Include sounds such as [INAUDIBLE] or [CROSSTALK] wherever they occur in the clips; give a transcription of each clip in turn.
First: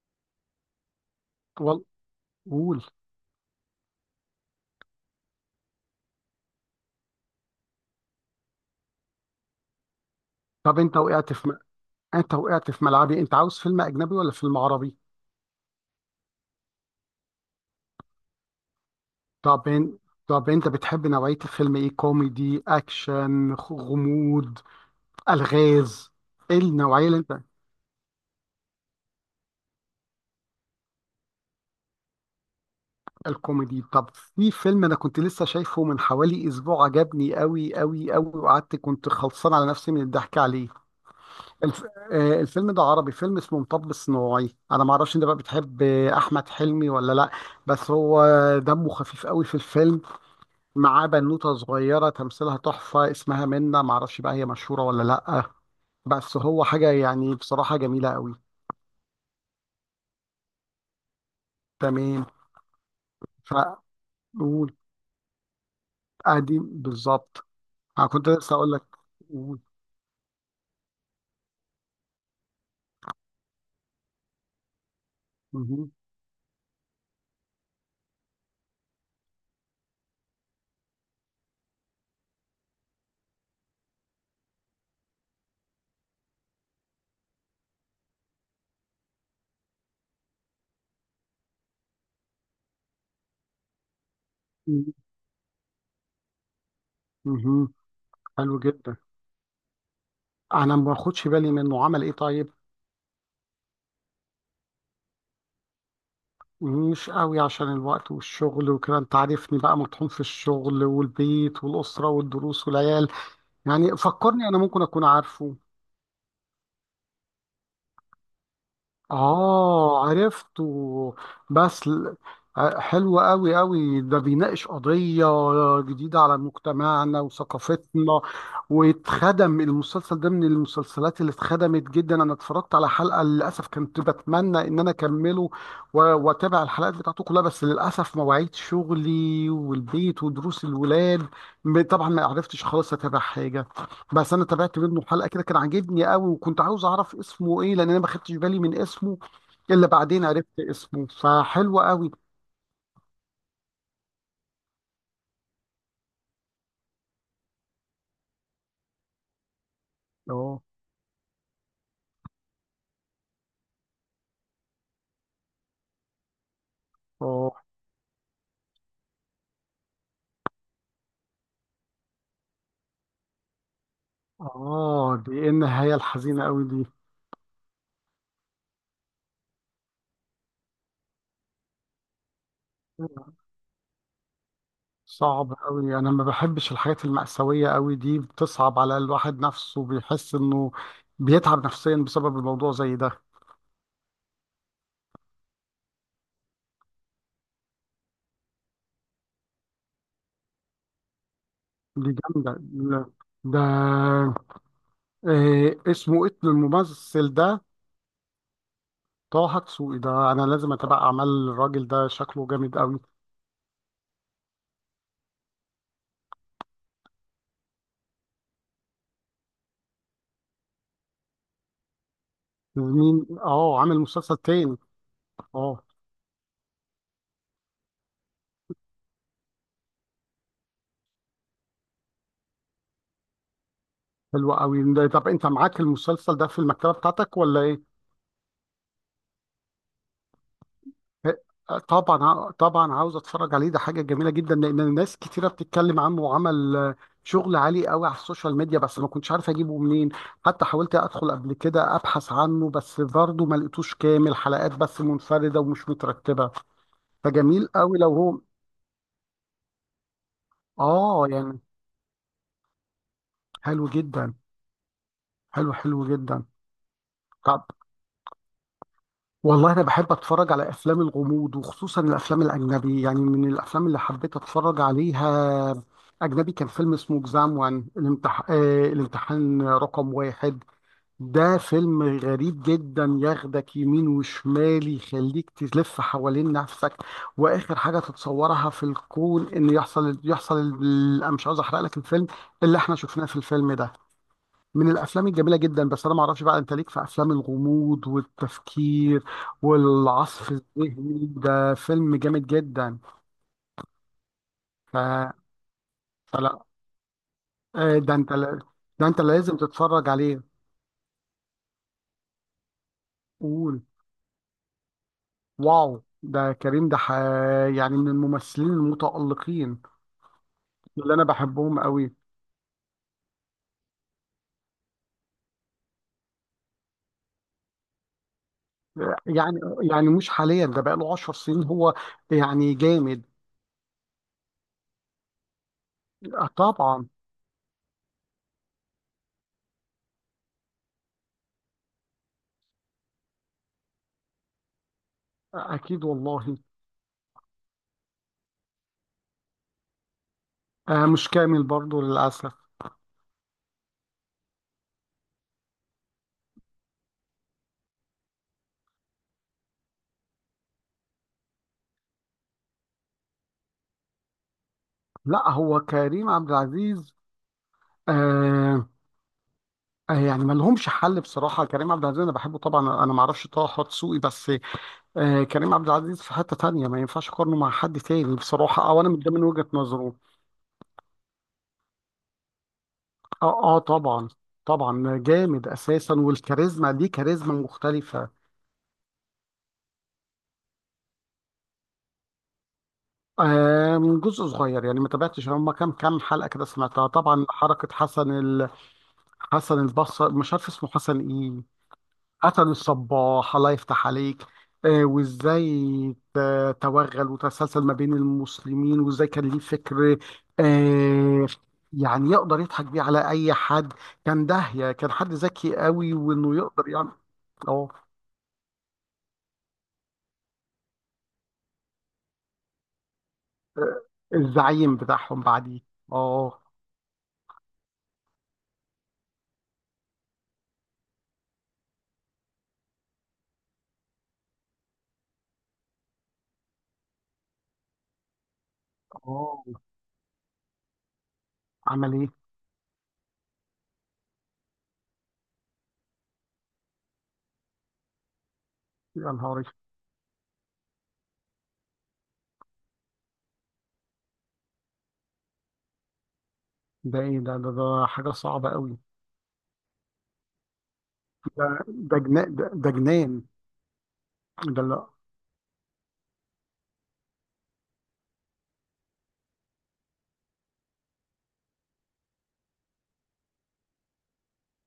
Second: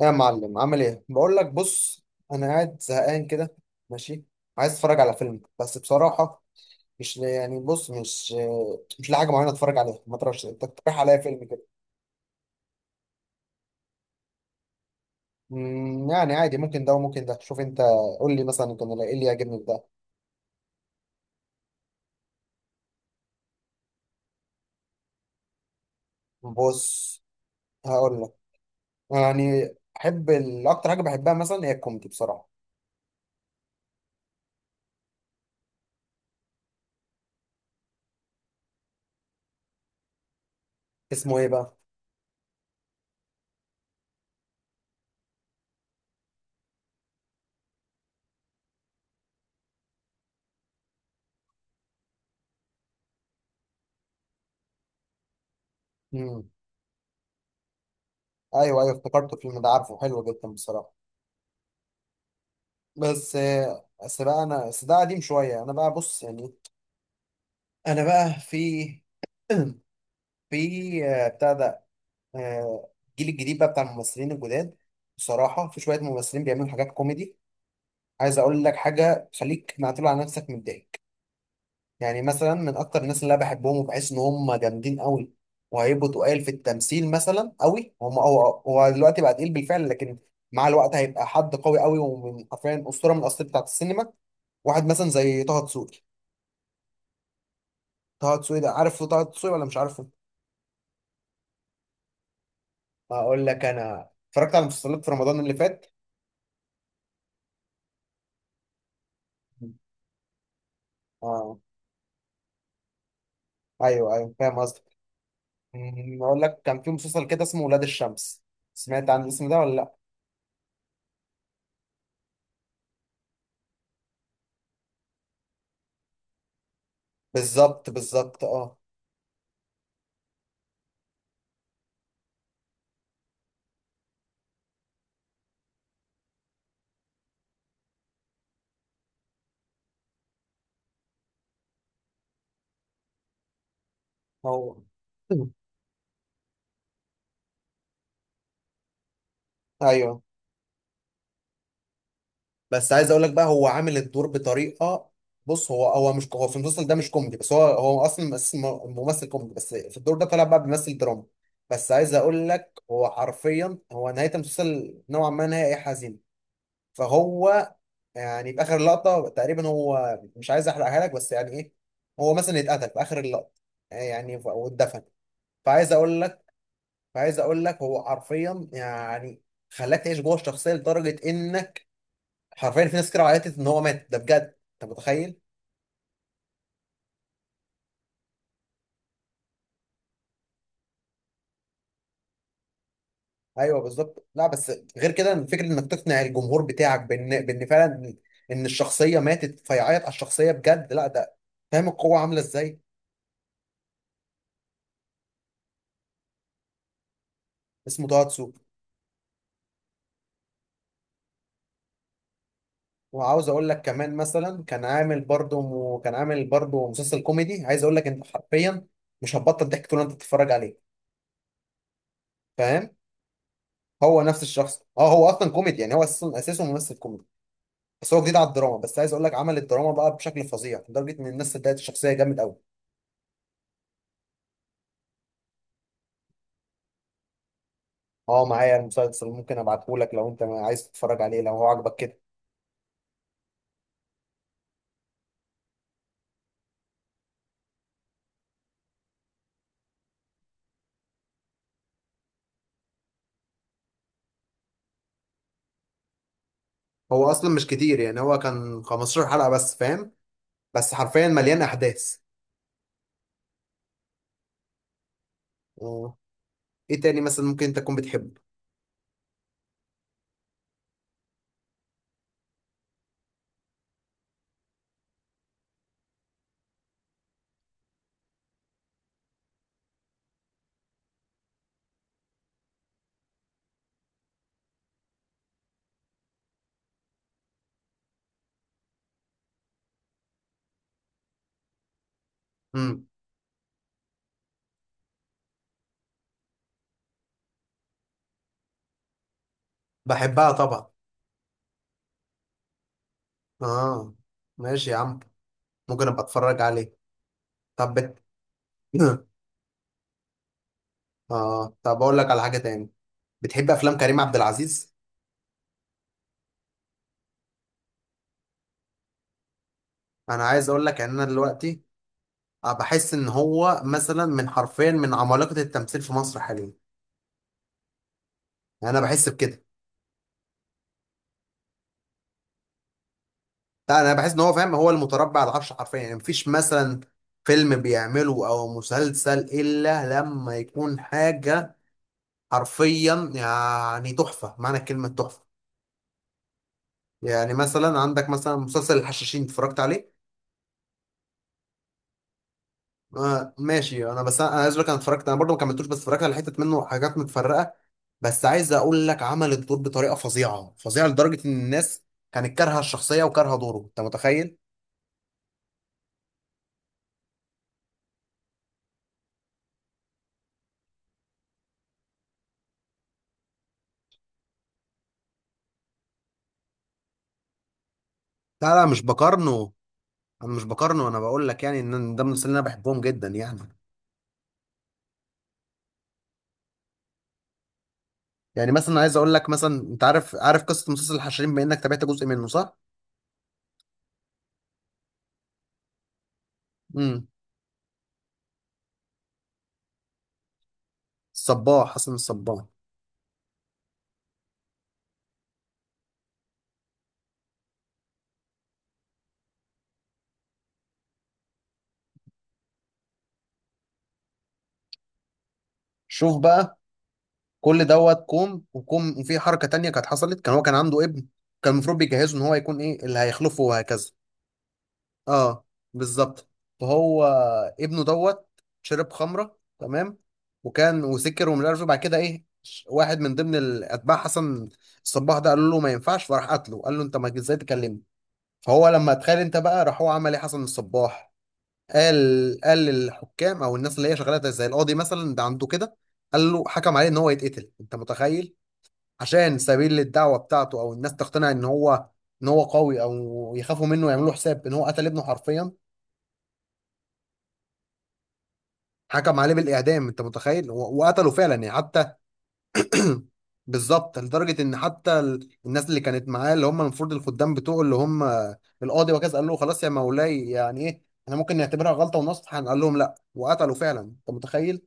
يا معلم عامل ايه؟ بقول لك وال... بص، انا قاعد قول. زهقان كده. ماشي، عايز اتفرج على فيلم بس بصراحه مش يعني بص مش مش لاقي حاجه معينه اتفرج عليها. ما تعرفش انت طب انت تقترح عليا وقعت فيلم في م... كده؟ انت وقعت في ملعبي. انت عاوز فيلم اجنبي ولا فيلم عربي؟ يعني عادي، ممكن ده وممكن ده. شوف انت، قول لي مثلا كان ايه اللي يعجبني في طب ده. ان... طب انت بتحب نوعية الفيلم ايه؟ كوميدي، اكشن، غموض، الغاز؟ ايه النوعية اللي بص، انت؟ هقول لك يعني احب اكتر حاجه بحبها مثلا هي الكوميدي بصراحه. الكوميدي. طب في فيلم انا كنت لسه شايفه من حوالي اسبوع، عجبني قوي قوي قوي، وقعدت كنت خلصان على نفسي من الضحك عليه. اسمه ايه بقى؟ الف... الفيلم ده عربي، فيلم اسمه مطب صناعي. انا ما اعرفش انت بقى بتحب احمد حلمي ولا لا؟ بس هو دمه خفيف قوي في الفيلم. معاه بنوتة صغيرة تمثيلها تحفة، اسمها منة، معرفش بقى هي مشهورة ولا لأ. بس امم، هو حاجة يعني بصراحة جميلة قوي. ايوه ايوه، افتكرت الفيلم ده. عارفه، حلو جدا بصراحه. تمام. بس بس بقى انا فقول. بس ده قديم شويه. انا بقى بص يعني، ادي بالظبط. انا انا كنت بقى لسه في اقول لك. قول. [CLEARS THROAT] في بتاع ده، الجيل الجديد بقى بتاع الممثلين الجداد. بصراحه في مهم. شويه ممثلين بيعملوا حاجات كوميدي، عايز اقول لك حاجه، خليك معتول على نفسك من ضحك. يعني مثلا من اكتر الناس اللي انا بحبهم وبحس ان هم جامدين قوي وهيبقوا تقال في التمثيل مثلا قوي هو هو دلوقتي بقى تقيل بالفعل، لكن مع الوقت هيبقى حد قوي قوي ومن حرفيا اسطوره من الاساطير بتاعت السينما. واحد مهم. مثلا زي طه دسوقي. مهم. طه حلو دسوقي ده، جدا. عارف طه دسوقي ولا مش عارفه؟ انا ما باخدش بالي منه. عمل ايه طيب؟ هقول لك، انا اتفرجت على مسلسلات في رمضان اللي فات. مش قوي، عشان الوقت والشغل وكده، انت عارفني بقى مطحون في الشغل اه، والبيت والأسرة والدروس والعيال. يعني ايوه ايوه فكرني، فاهم انا قصدك. ممكن اكون عارفه. اقول لك، كان في مسلسل كده اسمه ولاد الشمس. سمعت عن الاسم ده ولا لا؟ آه، عرفته. بس ل- حلو أوي أوي، ده بيناقش قضية جديدة على مجتمعنا بالظبط وثقافتنا. بالظبط اه. واتخدم المسلسل ده من المسلسلات اللي اتخدمت جدا. أنا اتفرجت على حلقة، للأسف كنت بتمنى إن أنا أكمله وأتابع الحلقات بتاعته كلها، بس للأسف مواعيد شغلي والبيت ودروس الولاد. طبعا ما عرفتش خالص أتابع حاجة. بس انا هو تابعت منه حلقه كده [CLEARS THROAT] كان عاجبني قوي، وكنت عاوز اعرف اسمه ايه، لان انا ما خدتش بالي من اسمه. الا ايوه، بعدين عرفت اسمه، فحلو قوي. بس عايز اقول لك بقى هو عامل الدور بطريقه. بص، هو في المسلسل ده مش كوميدي، بس هو اصلا ممثل كوميدي، بس في الدور ده طلع بقى اه. بيمثل دراما. بس عايز اقول لك هو حرفيا، هو نهايه المسلسل نوعا ما نهايه حزينه. اه. فهو يعني في اخر لقطه تقريبا، هو مش عايز احرقها لك بس يعني ايه، هو مثلا اتقتل في اخر اللقطه يعني واتدفن. اه، دي ايه فعايز النهايه اقول لك الحزينه قوي دي؟ فعايز اقول لك، هو حرفيا يعني خلاك تعيش جوه الشخصيه لدرجه انك حرفيا في ناس كتير عيطت ان هو مات ده بجد. انت متخيل؟ صعب قوي، انا ما بحبش الحاجات المأساوية قوي دي، بتصعب على الواحد نفسه، بيحس انه بيتعب نفسيا بسبب الموضوع زي ده. ايوه بالظبط. لا بس غير كده، فكره انك تقنع الجمهور بتاعك بان فعلا ان الشخصيه ماتت، فيعيط على الشخصيه بجد، لا ده فاهم دي القوه عامله جامدة. ازاي. لا، ده، إيه اسمه؟ إيه الممثل ده؟ اسمه تواتسو. طه حقسوقي ده انا لازم اتابع اعمال الراجل ده، شكله جامد قوي. وعاوز اقول لك كمان، مثلا كان عامل برضه مسلسل كوميدي، عايز اقول لك انت حرفيا مش هتبطل ضحك طول ما انت بتتفرج عليه. فاهم؟ مين؟ اه، عامل هو مسلسل نفس تاني؟ الشخص، اه، هو اصلا كوميدي اه. يعني هو اساسه ممثل كوميدي، بس هو جديد على الدراما. بس عايز اقول لك عمل الدراما بقى بشكل فظيع لدرجه ان الناس صدقت الشخصيه، جامد قوي. حلو قوي. طب انت معاك المسلسل ده في المكتبه بتاعتك ولا ايه؟ اه، معايا المسلسل، ممكن ابعته لك لو انت عايز تتفرج عليه، لو هو عجبك كده. طبعا، طبعا عاوز اتفرج عليه. ده حاجه جميله جدا، لان ناس كتيره بتتكلم عنه، وعمل شغل عالي قوي على السوشيال ميديا، بس ما كنتش عارف اجيبه منين. حتى حاولت ادخل قبل كده ابحث عنه، بس برضه ما لقيتوش كامل، حلقات بس منفرده ومش مترتبه. هو اصلا مش فجميل قوي كتير، لو يعني هو هو. كان 15 حلقه بس، فاهم؟ بس اه حرفيا يعني. مليان احداث. حلو جدا. حلو، حلو آه. جدا. ايه تاني مثلا طب، ممكن انت تكون بتحبه؟ والله انا بحب اتفرج على افلام الغموض، وخصوصا الافلام الاجنبي. يعني من الافلام اللي حبيت اتفرج عليها اجنبي، كان فيلم اسمه اكزام وان، الامتحان رقم واحد. ده فيلم غريب جدا، ياخدك يمين وشمال، يخليك تلف حوالين نفسك. واخر حاجه تتصورها في الكون ان يحصل، انا مش عاوز احرق لك الفيلم اللي احنا امم، شفناه في الفيلم ده. من الافلام الجميله جدا، بس انا ما اعرفش بقى انت ليك في افلام الغموض والتفكير والعصف بحبها طبعا. الذهني. ده فيلم جامد جدا. اه ماشي يا ف... عم، ممكن ابقى اتفرج فلا عليه. طب آه، ده انت ده انت [CLEARS THROAT] [LAUGHS] لازم تتفرج عليه. اه، طب اقول لك على حاجه تاني. بتحب قول. افلام كريم عبد العزيز؟ واو، ده كريم، يعني من الممثلين المتألقين انا عايز اقول لك ان اللي انا انا بحبهم دلوقتي قوي. بحس ان هو مثلا من حرفيا من عمالقه التمثيل في مصر حاليا. يعني انا بحس يعني، بكده. يعني مش حاليا، ده بقاله 10 سنين هو، يعني جامد. لا انا بحس ان هو، فاهم، هو المتربع على العرش حرفيا، يعني آه، مفيش مثلا طبعا. فيلم بيعمله او مسلسل الا لما يكون حاجه حرفيا يعني تحفه، معنى كلمه تحفه. آه، اكيد والله. يعني مثلا عندك مثلا مسلسل الحشاشين، اتفرجت عليه؟ آه، مش كامل برضه للاسف. آه ماشي. انا بس انا أنا عايز اقول لك، انا اتفرجت، انا برضه ما كملتوش، بس اتفرجت على حتت منه، حاجات متفرقه. بس عايز اقول لك عمل الدور بطريقه فظيعه لدرجه ان الناس كانت كارهه الشخصيه وكارهه دوره. انت متخيل؟ لا، هو كريم عبد العزيز آه، يعني ما لهمش حل بصراحه. كريم عبد العزيز انا بحبه طبعا، انا ما اعرفش طه دسوقي، بس آه كريم عبد العزيز في حته تانية، ما ينفعش اقارنه مع حد تاني لا بصراحه، او مش انا من ده من وجهه بقارنه، نظره. انا مش بقارنه، انا بقول لك يعني ان ده من المسلسلين اللي انا بحبهم جدا يعني. اه، اه طبعا. طبعا، جامد اساسا، والكاريزما دي كاريزما مختلفه. يعني مثلا عايز اقول لك مثلا، انت عارف قصه مسلسل الحشرين، بما انك تابعت جزء منه، صح؟ آه من جزء صغير يعني، ما تابعتش هم كام حلقه كده، سمعتها امم، طبعا حركه حسن حسن البصري، مش عارف اسمه حسن ايه. الصباح، حسن الصباح. قتلوا الصباح، الله يفتح عليك. آه، وازاي توغل وتسلسل ما بين المسلمين، وازاي كان ليه فكر، آه، يعني يقدر يضحك بيه على اي حد. كان داهية، كان حد ذكي قوي، شوف وانه بقى، يقدر يعمل. كل اه، دوت كوم وكوم. وفي حركة تانية كانت حصلت، كان هو كان عنده ابن، كان المفروض بيجهزه ان هو يكون ايه اللي هيخلفه وهكذا. الزعيم بتاعهم اه، بعديه. بالظبط. اه. فهو، ابنه دوت شرب خمرة، تمام، وسكر ومش عارف إيه. بعد كده ايه، واحد من ضمن الاتباع حسن الصباح ده قال له ما ينفعش، فراح قتله. قال له انت ما ازاي تكلمني. فهو لما اتخيل، انت اه، بقى راح هو عمل ايه حسن الصباح؟ عمل ايه؟ قال للحكام، او الناس اللي هي شغاله زي القاضي مثلا، ده عنده كده، قال له حكم عليه ان هو يتقتل. انت متخيل؟ يا عشان نهاري. سبيل للدعوه بتاعته، او الناس تقتنع ان هو ان هو قوي او يخافوا منه ويعملوا له حساب، ان هو قتل ابنه حرفيا. ده ايه ده؟ ده حاجة صعبة قوي. حكم عليه بالاعدام، انت متخيل؟ وقتله فعلا يعني حتى. ده جنان، ده جنان. بالظبط، لدرجه ان ده لا. حتى الناس اللي كانت معاه، اللي هم المفروض الخدام بتوعه، اللي هم القاضي وكذا، قال له خلاص يا مولاي يعني ايه، احنا ممكن نعتبرها غلطه ونصح، قال لهم لا، وقتله فعلا. انت متخيل؟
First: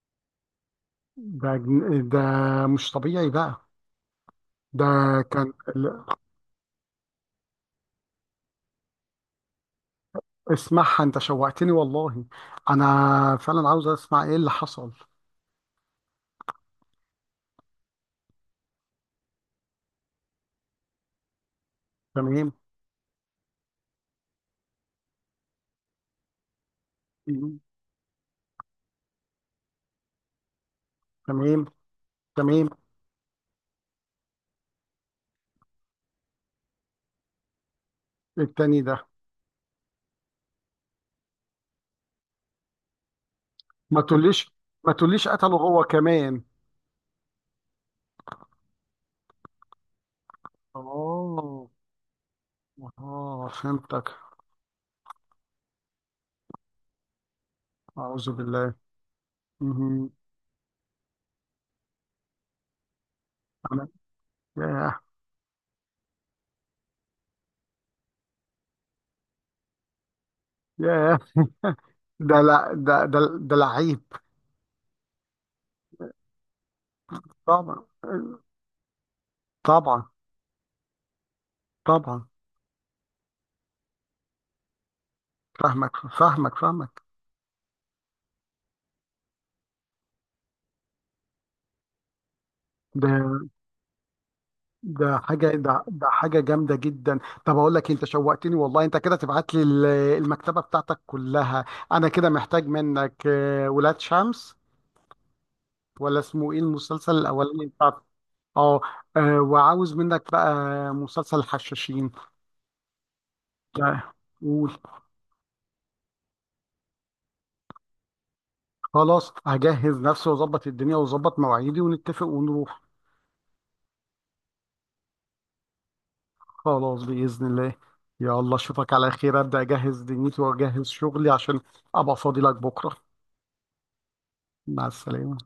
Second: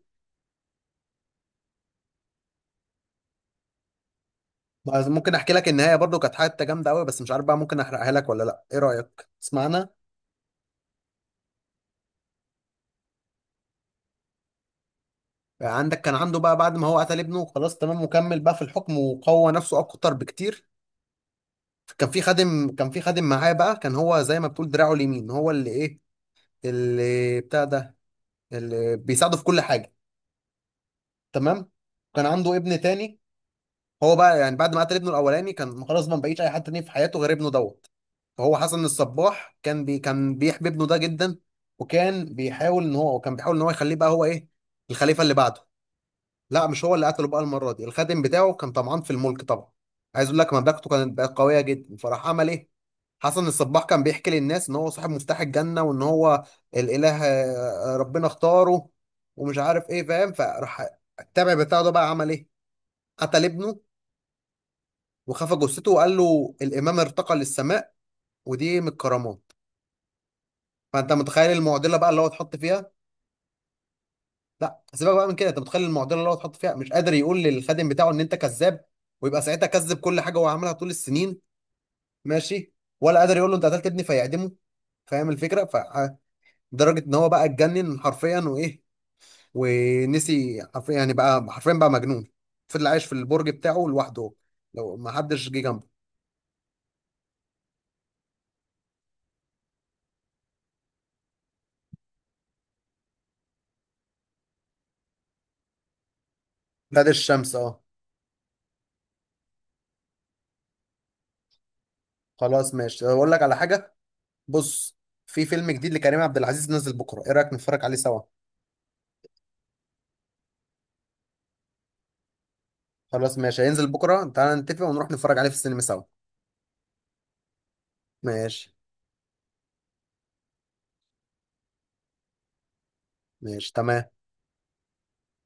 ده مش طبيعي بقى. ده بس ممكن كان. احكي لك النهايه برضو، كانت حته جامده قوي، بس مش عارف بقى ممكن احرقها لك ولا لا؟ ايه رايك تسمعنا؟ اسمعها، انت شوقتني والله، انا فعلا عاوز اسمع ايه اللي حصل. عندك، كان عنده بقى بعد ما هو قتل ابنه خلاص، تمام، وكمل بقى في الحكم وقوى نفسه اكتر بكتير. كان في تمام. خادم كان في خادم معاه بقى، كان هو زي ما بتقول دراعه اليمين، هو اللي ايه، اللي مم. بتاع ده، اللي بيساعده في كل حاجه. تمام. تمام؟ كان عنده تمام. ابن تاني. هو بقى يعني بعد ما قتل ابنه الاولاني كان خلاص ما بقيش اي حد تاني في حياته غير ابنه دوت. فهو التاني حسن ده. الصباح كان بيحب ابنه ده جدا، وكان بيحاول ان هو يخليه ما بقى هو ايه، تقوليش، ما الخليفه تقوليش اللي قتله بعده. هو كمان. لا مش هو اللي قتله بقى المرة دي، الخادم بتاعه كان طمعان في الملك طبعا، عايز اقول لك مملكته كانت بقى قوية اه، جدا، فراح عمل ايه؟ حسن اه الصباح كان فهمتك. بيحكي للناس ان هو صاحب مفتاح الجنة وان هو الاله، اعوذ ربنا بالله. اختاره ومش عارف ايه، مهم. فاهم؟ فراح التابع بتاعه ده بقى عمل ايه، قتل ابنه انا. ياه. وخفى جثته وقال له الامام ارتقى للسماء، ودي من الكرامات. فانت ياه. متخيل المعضلة بقى اللي هو ده اتحط لا، فيها. ده ده لعيب. لا سيبك بقى من كده، انت متخيل المعضله اللي هو اتحط فيها، مش قادر يقول طبعا. للخادم بتاعه ان انت كذاب، ويبقى ساعتها كذب طبعا. كل حاجه هو عملها طول السنين، طبعا. ماشي، ولا قادر يقول له انت قتلت ابني فيعدمه. فاهم الفكره؟ فاهمك، فدرجه فاهمك، فاهمك. ان هو بقى اتجنن حرفيا، وايه، ونسي حرفيا، يعني بقى حرفيا بقى مجنون، فضل عايش في ده، البرج بتاعه لوحده، لو ما ده حاجة حدش جه ده, جنبه. ده حاجة جامدة جدا. طب أقول لك إيه، أنت شوقتني والله. أنت كده تبعت لي المكتبة بتاعتك كلها. أنا كده محتاج منك ولاد شمس، ولا اسمه إيه نادي المسلسل الشمس، الأولاني اه. بتاع؟ أه. آه، وعاوز منك بقى مسلسل الحشاشين. خلاص ماشي، اقول لك على حاجه. ده- قول. بص، في فيلم جديد لكريم عبد العزيز نزل بكره، ايه رايك نتفرج عليه سوا؟ خلاص، هجهز نفسي وأظبط الدنيا وأظبط مواعيدي ونتفق ونروح. خلاص ماشي، هينزل بكره، تعالى نتفق ونروح نتفرج عليه في السينما سوا. خلاص بإذن الله. يلا ماشي، أشوفك على خير، أبدأ أجهز دنيتي وأجهز شغلي عشان أبقى فاضي لك بكرة. ماشي، تمام. مع السلامة.